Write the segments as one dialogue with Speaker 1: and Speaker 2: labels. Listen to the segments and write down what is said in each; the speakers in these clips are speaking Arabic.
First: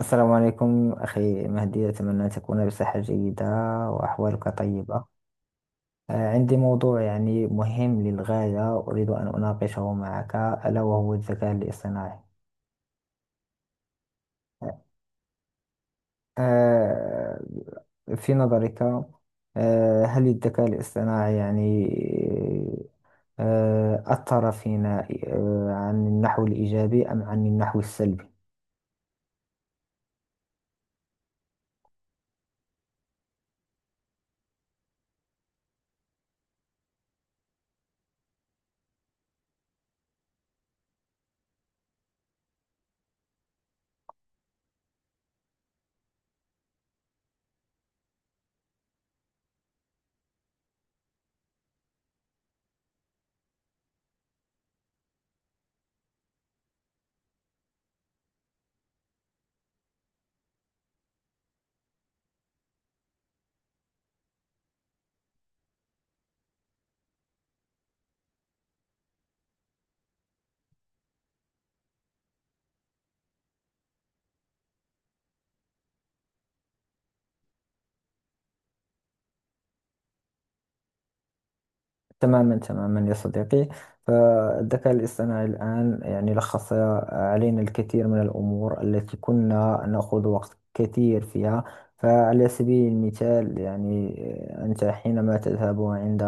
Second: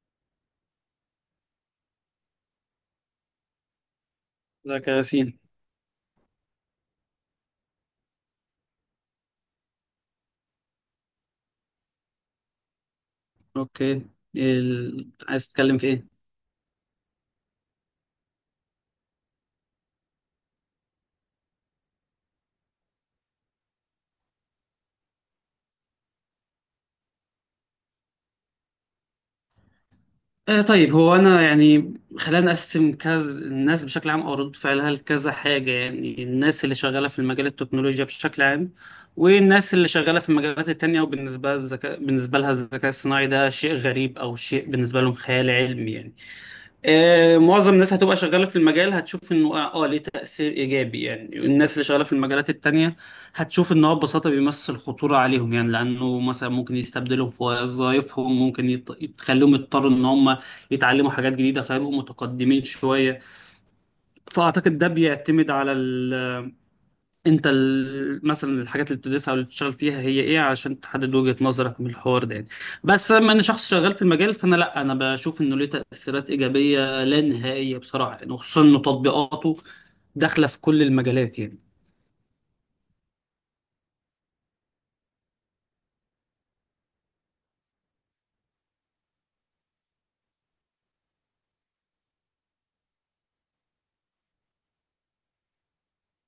Speaker 1: السلام عليكم أخي مهدي، أتمنى أن تكون بصحة جيدة وأحوالك
Speaker 2: ازيك يا
Speaker 1: طيبة.
Speaker 2: ياسين؟
Speaker 1: عندي موضوع يعني مهم للغاية، أريد أن أناقشه معك، ألا وهو الذكاء الاصطناعي.
Speaker 2: اوكي. عايز تتكلم في ايه؟
Speaker 1: آه، في نظرك هل الذكاء الاصطناعي يعني أثر فينا عن النحو الإيجابي أم عن النحو السلبي؟
Speaker 2: آه، طيب، هو انا يعني خلينا نقسم كذا، الناس بشكل عام او ردود فعلها لكذا حاجه، يعني الناس اللي شغاله في المجال التكنولوجيا بشكل عام، والناس اللي شغاله في المجالات التانية. وبالنسبه الذكاء بالنسبه لها الذكاء الصناعي ده شيء غريب، او شيء بالنسبه لهم خيال علمي يعني. معظم الناس هتبقى شغالة في المجال، هتشوف انه ليه تأثير ايجابي، يعني الناس اللي شغالة في المجالات التانية هتشوف ان هو ببساطة بيمثل خطورة عليهم، يعني لانه مثلا ممكن يستبدلهم في وظائفهم، ممكن يتخليهم يضطروا ان هم يتعلموا حاجات جديدة فيبقوا متقدمين شوية. فاعتقد ده بيعتمد على انت مثلا الحاجات اللي بتدرسها او اللي بتشتغل فيها هي ايه، عشان تحدد وجهة نظرك من الحوار ده يعني. بس لما انا شخص شغال في المجال، فانا لا انا بشوف انه ليه تأثيرات ايجابية لا نهائية بصراحة يعني، وخصوصا انه تطبيقاته داخلة في كل المجالات يعني.
Speaker 1: تماما تماما يا صديقي، فالذكاء الاصطناعي الآن يعني لخص علينا الكثير من الأمور التي كنا نأخذ وقت كثير فيها. فعلى سبيل المثال يعني، أنت حينما تذهب عند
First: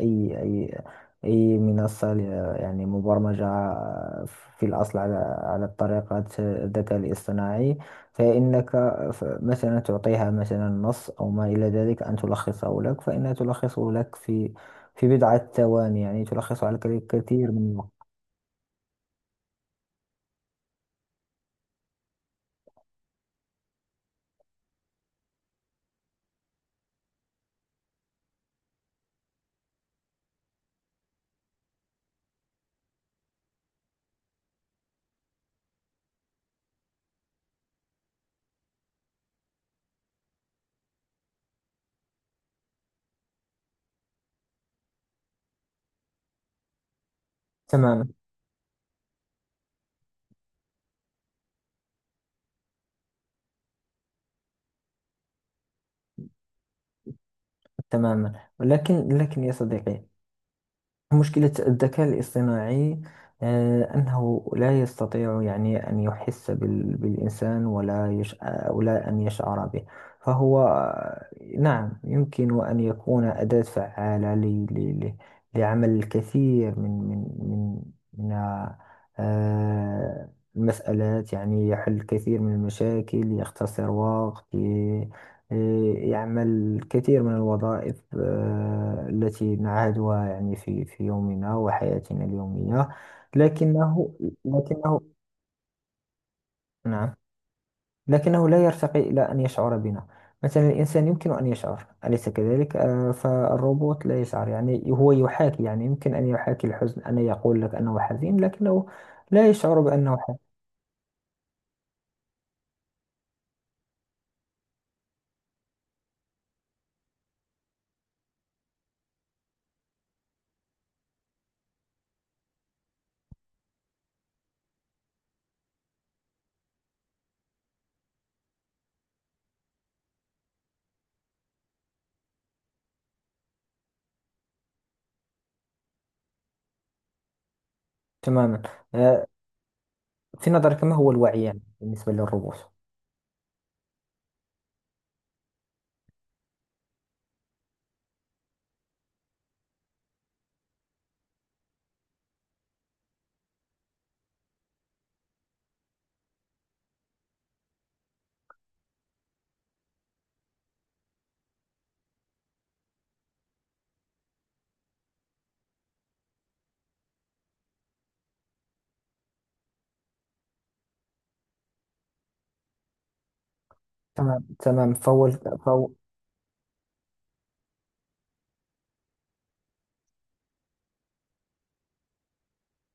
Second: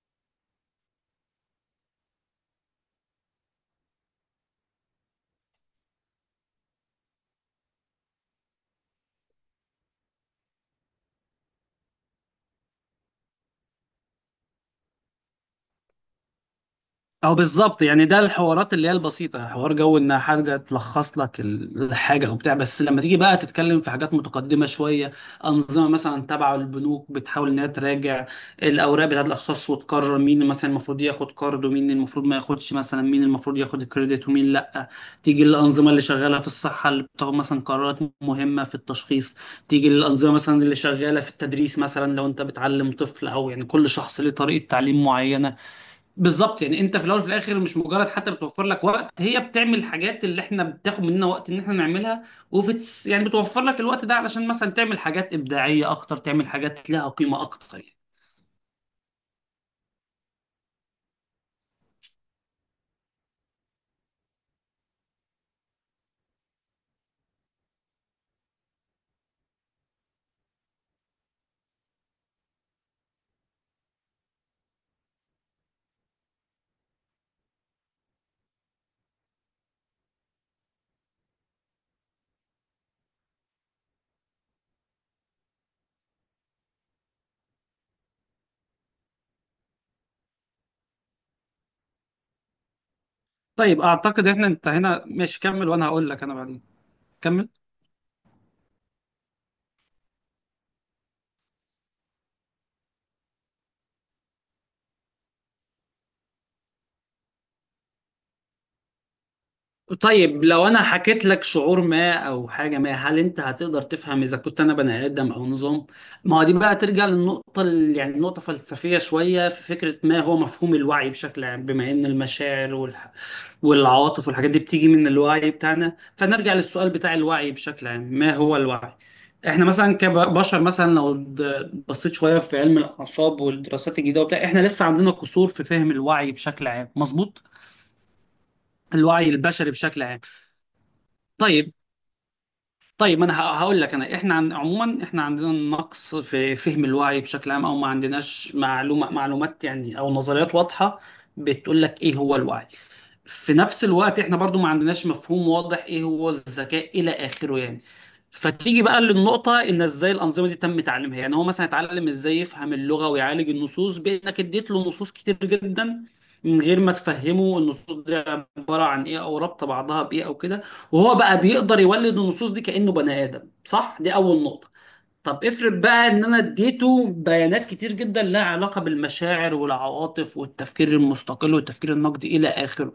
Speaker 1: أي أي أي منصة يعني مبرمجة في الأصل على طريقة الذكاء الاصطناعي، فإنك مثلا تعطيها مثلا نص أو ما إلى ذلك أن تلخصه لك، فإنها تلخصه لك في بضعة ثواني. يعني تلخص على
Speaker 2: او
Speaker 1: كثير من
Speaker 2: بالظبط،
Speaker 1: الوقت.
Speaker 2: يعني ده الحوارات اللي هي البسيطه، حوار جو ان حاجه تلخص لك الحاجه او بتاع. بس لما تيجي بقى تتكلم في حاجات متقدمه شويه، انظمه مثلا تبع البنوك بتحاول انها تراجع الاوراق بتاعت الاشخاص وتقرر مين مثلا المفروض ياخد قرض ومين المفروض ما ياخدش، مثلا مين المفروض ياخد الكريدت ومين لا. تيجي الانظمه اللي شغاله في الصحه اللي بتاخد مثلا قرارات مهمه في التشخيص. تيجي الانظمه مثلا اللي شغاله في التدريس، مثلا لو انت بتعلم طفل، او يعني كل شخص ليه طريقه تعليم معينه. بالظبط يعني انت في الاول وفي الاخر، مش
Speaker 1: تماما
Speaker 2: مجرد حتى بتوفر لك وقت، هي بتعمل الحاجات اللي احنا بتاخد مننا وقت ان احنا نعملها. يعني بتوفر لك الوقت ده علشان مثلا تعمل حاجات ابداعيه اكتر، تعمل حاجات لها قيمه اكتر يعني.
Speaker 1: تماما، لكن يا صديقي، مشكلة الذكاء الاصطناعي أنه لا يستطيع يعني أن يحس بالإنسان، ولا يش... آه، ولا أن يشعر به. فهو نعم، يمكن أن يكون أداة فعالة ل... لعمل الكثير من آه، المسألات. يعني يحل الكثير من المشاكل، يختصر وقت. إيه، يعمل الكثير من الوظائف التي نعهدها يعني في يومنا وحياتنا اليومية.
Speaker 2: طيب
Speaker 1: لكنه
Speaker 2: اعتقد احنا
Speaker 1: لكنه
Speaker 2: انتهينا. ماشي كمل، وانا هقول لك انا بعدين.
Speaker 1: نعم.
Speaker 2: كمل.
Speaker 1: لكنه لا يرتقي إلى أن يشعر بنا. مثلا الإنسان يمكن أن يشعر، أليس كذلك؟ فالروبوت لا يشعر، يعني هو يحاكي. يعني يمكن أن يحاكي الحزن، أن يقول لك أنه حزين، لكنه لا يشعر بأنه حزين.
Speaker 2: طيب لو انا حكيت لك شعور ما او حاجه ما، هل انت هتقدر تفهم اذا كنت انا بني ادم او نظام؟ ما هو دي بقى ترجع للنقطه يعني نقطه فلسفيه شويه، في فكره ما هو مفهوم الوعي بشكل عام، بما ان المشاعر والعواطف والحاجات دي بتيجي من الوعي بتاعنا، فنرجع للسؤال بتاع الوعي بشكل عام، ما هو الوعي. احنا مثلا كبشر، مثلا لو بصيت شويه في علم الاعصاب والدراسات الجديده وبتاع، احنا لسه عندنا قصور في فهم الوعي بشكل عام مظبوط،
Speaker 1: تماما. آه،
Speaker 2: الوعي البشري بشكل عام.
Speaker 1: في نظرك ما هو الوعي يعني
Speaker 2: طيب.
Speaker 1: بالنسبة للروبوت؟
Speaker 2: طيب ما انا هقول لك، انا احنا عموما احنا عندنا نقص في فهم الوعي بشكل عام، او ما عندناش معلومه معلومات يعني، او نظريات واضحه بتقول لك ايه هو الوعي. في نفس الوقت احنا برضو ما عندناش مفهوم واضح ايه هو الذكاء الى اخره يعني. فتيجي بقى للنقطة ان ازاي الانظمة دي تم تعليمها، يعني هو مثلا اتعلم ازاي يفهم اللغة ويعالج النصوص، بانك اديت له نصوص كتير جدا من غير ما تفهمه النصوص دي عبارة عن ايه، او رابطة بعضها بايه او كده. وهو بقى بيقدر يولد النصوص دي كأنه بني ادم، صح؟ دي اول
Speaker 1: تمام
Speaker 2: نقطة.
Speaker 1: تمام، فهو
Speaker 2: طب افرض
Speaker 1: فهو
Speaker 2: بقى ان انا اديته بيانات كتير جدا لها علاقة بالمشاعر والعواطف والتفكير المستقل والتفكير النقدي الى اخره،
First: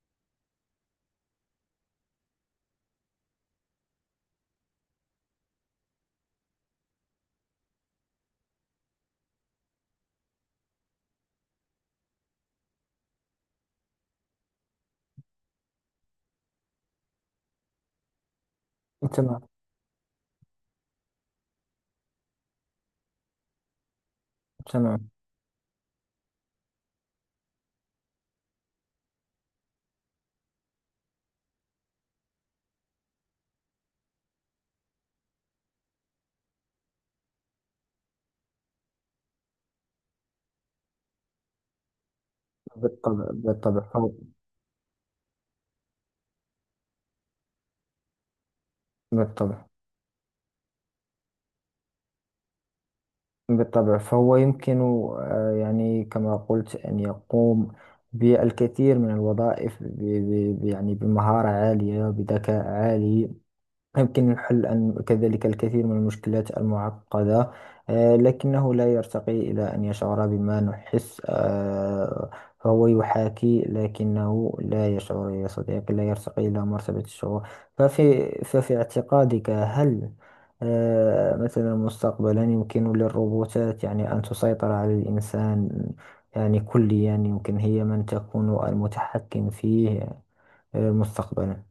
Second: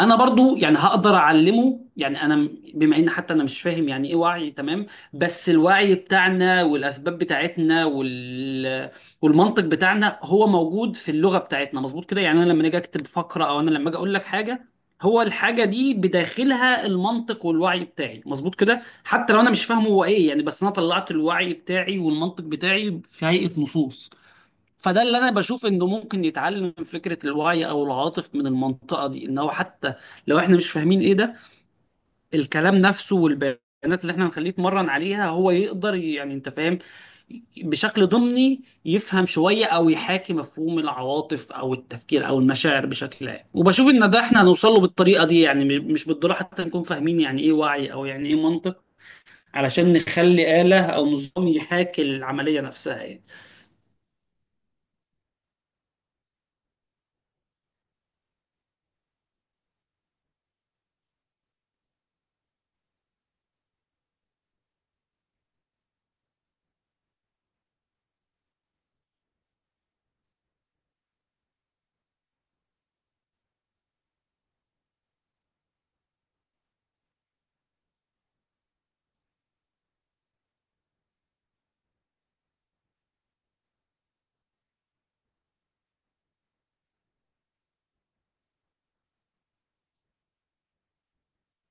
Speaker 2: انا برضو يعني هقدر اعلمه يعني. انا بما ان حتى انا مش فاهم يعني ايه وعي تمام، بس الوعي بتاعنا والاسباب بتاعتنا والمنطق بتاعنا هو موجود في اللغه بتاعتنا مظبوط كده، يعني انا لما اجي اكتب فقره، او انا لما اجي اقول لك حاجه، هو الحاجه دي بداخلها المنطق والوعي بتاعي مظبوط كده، حتى لو
Speaker 1: تمام
Speaker 2: انا مش فاهمه هو ايه يعني، بس انا طلعت الوعي بتاعي والمنطق بتاعي في هيئه نصوص. فده
Speaker 1: تمام،
Speaker 2: اللي انا بشوف انه ممكن يتعلم فكره الوعي او العاطف من المنطقه دي، ان هو حتى لو احنا مش فاهمين ايه ده، الكلام نفسه والبيانات اللي احنا هنخليه يتمرن عليها، هو يقدر يعني انت فاهم، بشكل ضمني يفهم شويه او يحاكي مفهوم العواطف او التفكير او المشاعر
Speaker 1: بالطبع
Speaker 2: بشكل عام.
Speaker 1: بالطبع،
Speaker 2: وبشوف
Speaker 1: فهو.
Speaker 2: ان ده احنا هنوصل له بالطريقه دي، يعني مش بالضروره حتى نكون فاهمين يعني ايه وعي، او يعني ايه منطق،
Speaker 1: بالطبع
Speaker 2: علشان نخلي آلة او نظام يحاكي العمليه نفسها يعني.
Speaker 1: بالطبع، فهو يمكن يعني كما قلت أن يقوم بالكثير من الوظائف، يعني بمهارة عالية، بذكاء عالي. يمكن الحل أن كذلك الكثير من المشكلات المعقدة. لكنه لا يرتقي إلى أن يشعر بما نحس. فهو يحاكي لكنه لا يشعر يا صديقي، لا يرتقي إلى مرتبة الشعور. ففي اعتقادك، هل مثلا مستقبلا يمكن للروبوتات يعني أن تسيطر على الإنسان؟ يعني كليا، يمكن هي من تكون المتحكم فيه مستقبلا.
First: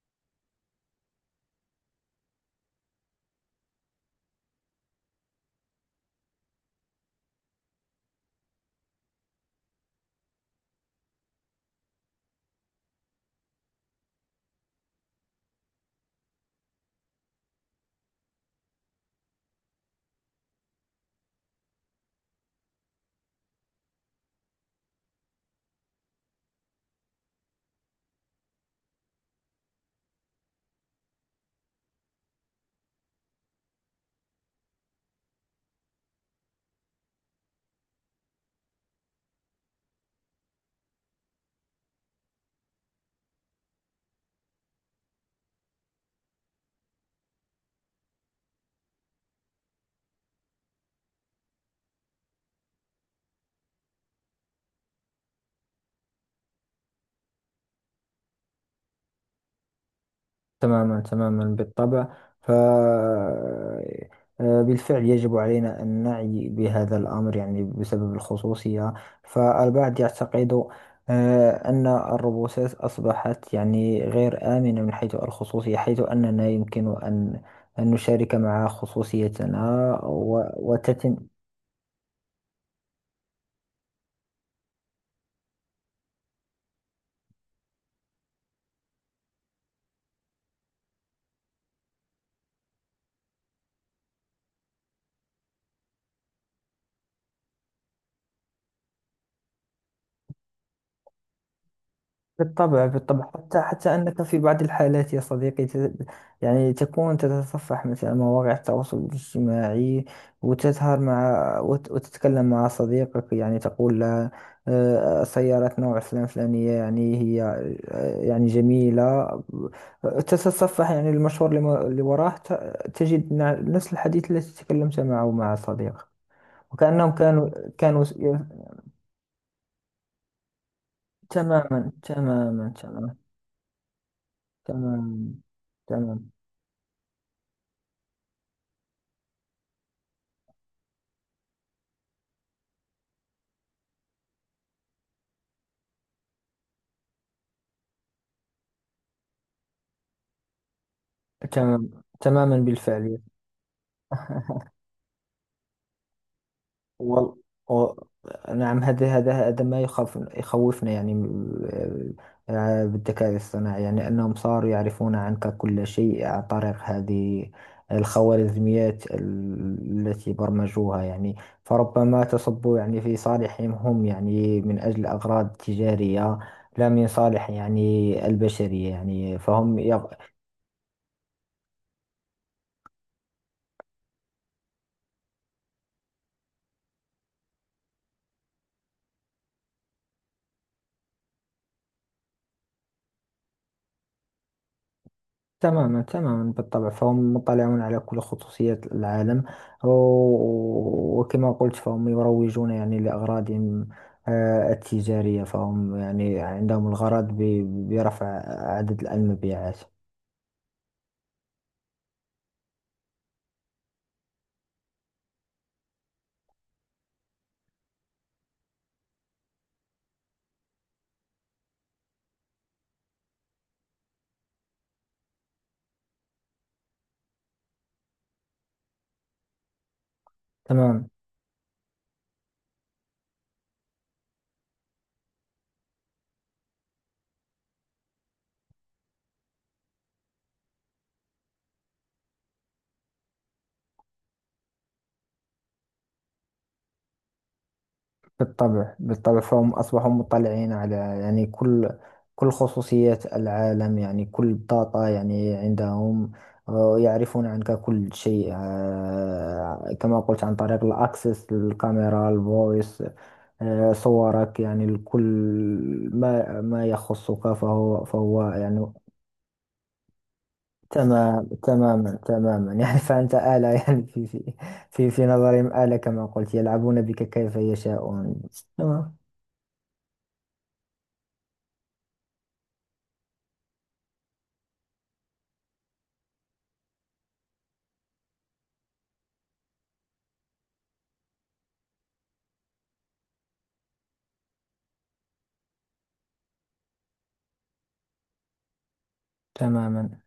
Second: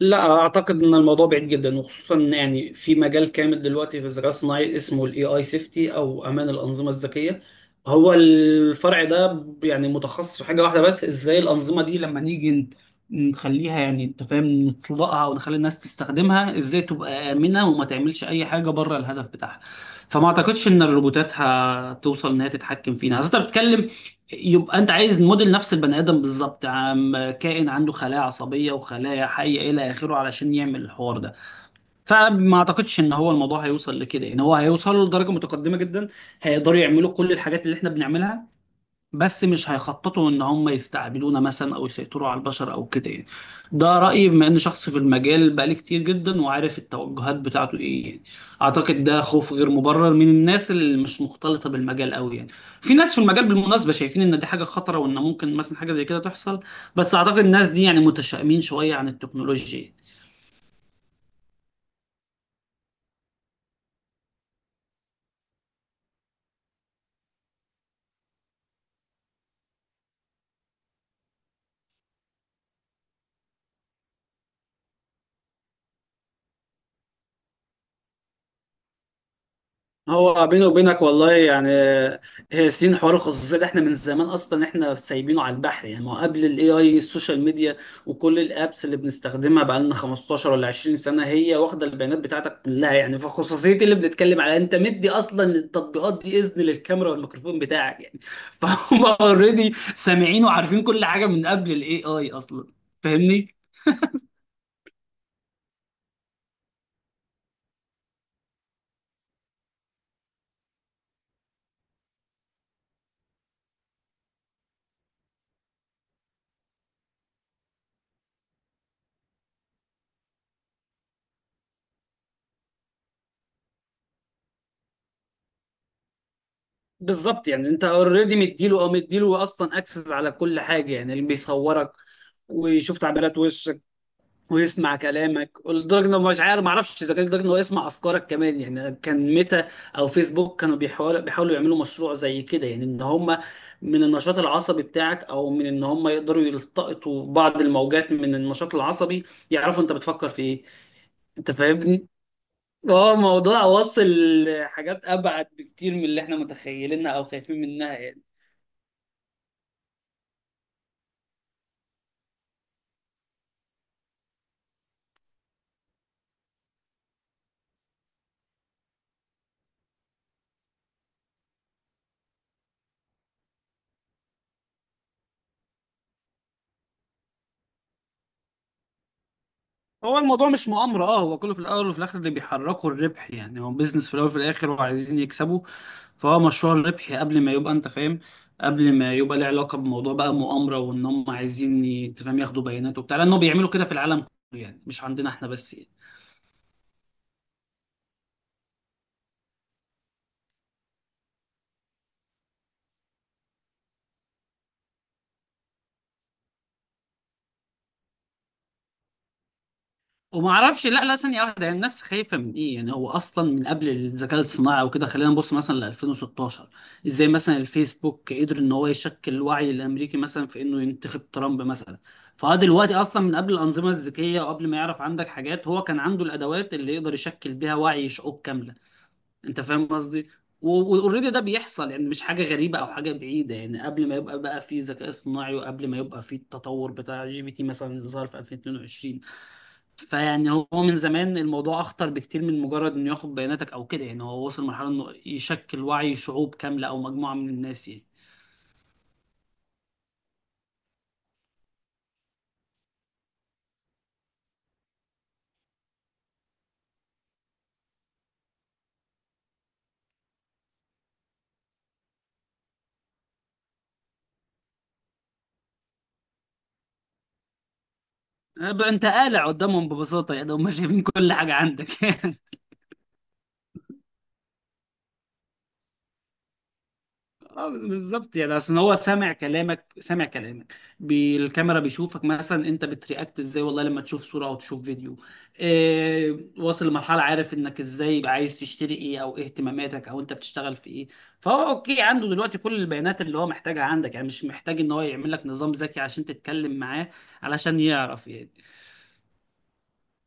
Speaker 2: لا اعتقد ان الموضوع بعيد جدا، وخصوصا إن يعني في مجال كامل دلوقتي في الذكاء الصناعي اسمه الاي اي سيفتي، او امان الانظمه الذكيه. هو الفرع ده يعني متخصص في حاجه واحده بس، ازاي الانظمه دي لما نيجي نخليها، يعني انت فاهم، نطلقها ونخلي الناس تستخدمها ازاي تبقى امنه وما تعملش اي حاجه بره الهدف بتاعها. فما اعتقدش ان الروبوتات هتوصل ان هي تتحكم فينا، اصل انت بتتكلم يبقى انت عايز موديل نفس البني ادم بالظبط، عم كائن عنده خلايا عصبيه وخلايا حيه الى اخره علشان يعمل الحوار ده. فما اعتقدش ان هو الموضوع هيوصل لكده، ان هو هيوصل لدرجه متقدمه جدا هيقدروا يعملوا كل الحاجات اللي احنا بنعملها، بس مش هيخططوا ان هم يستعبدونا مثلا او يسيطروا على البشر او كده يعني. ده رايي بما ان شخص في المجال بقالي كتير جدا، وعارف التوجهات بتاعته ايه يعني. اعتقد ده خوف غير مبرر من الناس اللي مش مختلطه بالمجال قوي يعني. في ناس في المجال بالمناسبه شايفين ان دي حاجه خطره، وان ممكن مثلا حاجه زي كده تحصل، بس اعتقد الناس دي يعني متشائمين شويه عن التكنولوجيا.
Speaker 1: تماما تماما بالطبع. ف آه، بالفعل يجب علينا أن نعي بهذا الأمر، يعني بسبب الخصوصية. فالبعض يعتقد أن الروبوتات أصبحت يعني غير آمنة من حيث الخصوصية، حيث أننا يمكن أن نشارك مع خصوصيتنا
Speaker 2: هو بيني وبينك
Speaker 1: وتتم.
Speaker 2: والله يعني، هي سين حوار الخصوصيه ده، احنا من زمان اصلا احنا سايبينه على البحر يعني. ما هو قبل الاي اي، السوشيال ميديا وكل الابس اللي بنستخدمها بقى لنا 15 ولا 20 سنه هي واخده البيانات بتاعتك كلها يعني. فخصوصيه اللي بنتكلم عليها، انت مدي اصلا التطبيقات دي اذن للكاميرا والميكروفون بتاعك يعني، فهم اوريدي سامعين وعارفين كل حاجه من قبل الاي اي اصلا.
Speaker 1: بالطبع بالطبع،
Speaker 2: فاهمني؟
Speaker 1: حتى أنك في بعض الحالات يا صديقي، يعني تكون تتصفح مثلا مواقع التواصل الاجتماعي، وتظهر وتتكلم مع صديقك، يعني تقول له سيارة نوع فلان فلانية، يعني هي يعني جميلة. تتصفح يعني المشهور اللي وراه تجد نفس الحديث الذي تكلمت معه مع صديقك، وكأنهم
Speaker 2: بالظبط،
Speaker 1: كانوا
Speaker 2: يعني انت
Speaker 1: كانوا
Speaker 2: اوريدي مديله، او مديله اصلا اكسس على كل حاجه، يعني اللي
Speaker 1: تماما
Speaker 2: بيصورك
Speaker 1: تماما
Speaker 2: ويشوف
Speaker 1: تماما.
Speaker 2: تعبيرات وشك ويسمع
Speaker 1: تماما
Speaker 2: كلامك، لدرجه انه
Speaker 1: تماما،
Speaker 2: مش عارف، ما اعرفش اذا كان لدرجه انه يسمع افكارك كمان يعني. كان ميتا او فيسبوك كانوا بيحاولوا يعملوا مشروع زي كده، يعني ان هم من النشاط العصبي بتاعك، او من ان هم يقدروا يلتقطوا بعض الموجات من النشاط العصبي، يعرفوا انت بتفكر في ايه. انت
Speaker 1: تمام
Speaker 2: فاهمني؟
Speaker 1: تماما،
Speaker 2: هو
Speaker 1: بالفعل.
Speaker 2: موضوع واصل حاجات ابعد بكتير من اللي احنا متخيلينها او
Speaker 1: وال...
Speaker 2: خايفين
Speaker 1: و...
Speaker 2: منها يعني.
Speaker 1: نعم، هذا ما يخوفنا يعني، آه، بالذكاء الصناعي، يعني أنهم صاروا يعرفون عنك كل شيء عن طريق هذه الخوارزميات التي برمجوها. يعني فربما تصب يعني في صالحهم هم، يعني من أجل أغراض تجارية، لا من صالح يعني البشرية. يعني فهم
Speaker 2: هو الموضوع مش مؤامرة، هو كله في الأول وفي الآخر اللي بيحركه الربح يعني. هو بيزنس في الأول وفي الآخر وعايزين يكسبوا، فهو مشروع الربح قبل ما يبقى أنت فاهم، قبل ما يبقى له علاقة بموضوع بقى مؤامرة وإن هم عايزين أنت فاهم ياخدوا بيانات وبتاع، لأنه بيعملوا كده في العالم كله يعني، مش عندنا إحنا بس.
Speaker 1: تماما تماما بالطبع، فهم مطلعون على كل خصوصيات العالم. وكما قلت فهم يروجون يعني لأغراضهم التجارية. فهم يعني عندهم الغرض برفع عدد المبيعات.
Speaker 2: وما اعرفش، لا لا ثانيه واحده، يعني الناس خايفه من ايه يعني. هو اصلا من قبل الذكاء الصناعي وكده، خلينا نبص مثلا ل 2016، ازاي مثلا الفيسبوك قدر ان هو يشكل الوعي الامريكي مثلا في انه ينتخب ترامب مثلا. فهو دلوقتي اصلا من قبل الانظمه الذكيه وقبل ما يعرف عندك حاجات، هو كان عنده الادوات اللي يقدر يشكل بيها وعي شعوب كامله. انت فاهم قصدي؟
Speaker 1: تمام.
Speaker 2: واوريدي ده بيحصل، يعني مش حاجه غريبه او حاجه بعيده يعني، قبل ما يبقى بقى في ذكاء صناعي، وقبل ما يبقى في التطور بتاع جي بي تي مثلا اللي ظهر في 2022. فيعني هو من زمان الموضوع اخطر بكتير من مجرد انه ياخد بياناتك او كده يعني، هو وصل لمرحله انه يشكل وعي شعوب كامله او مجموعه من الناس يعني.
Speaker 1: بالطبع بالطبع، فهم أصبحوا مطلعين على يعني كل خصوصيات العالم، يعني كل بطاقة يعني عندهم. يعرفون عنك كل شيء كما قلت عن طريق الأكسس، الكاميرا، الفويس، صورك، يعني الكل، ما يخصك. فهو
Speaker 2: بقى
Speaker 1: يعني.
Speaker 2: انت قالع قدامهم ببساطه، يعني هم شايفين كل
Speaker 1: تمام.
Speaker 2: حاجه عندك.
Speaker 1: تماما تماما يعني فأنت آلة يعني في نظرهم آلة كما قلت، يلعبون بك كيف
Speaker 2: اه بالظبط،
Speaker 1: يشاءون.
Speaker 2: يعني اصل هو
Speaker 1: تمام
Speaker 2: سامع كلامك سامع كلامك، بالكاميرا بيشوفك مثلا، انت بترياكت ازاي والله لما تشوف صوره او تشوف فيديو. إيه واصل لمرحله عارف انك ازاي، يبقى عايز تشتري ايه، او ايه اهتماماتك، او انت بتشتغل في ايه. فهو اوكي عنده دلوقتي كل البيانات اللي هو محتاجها عندك يعني، مش محتاج ان هو يعمل لك نظام ذكي عشان تتكلم معاه علشان يعرف يعني.
Speaker 1: تماما.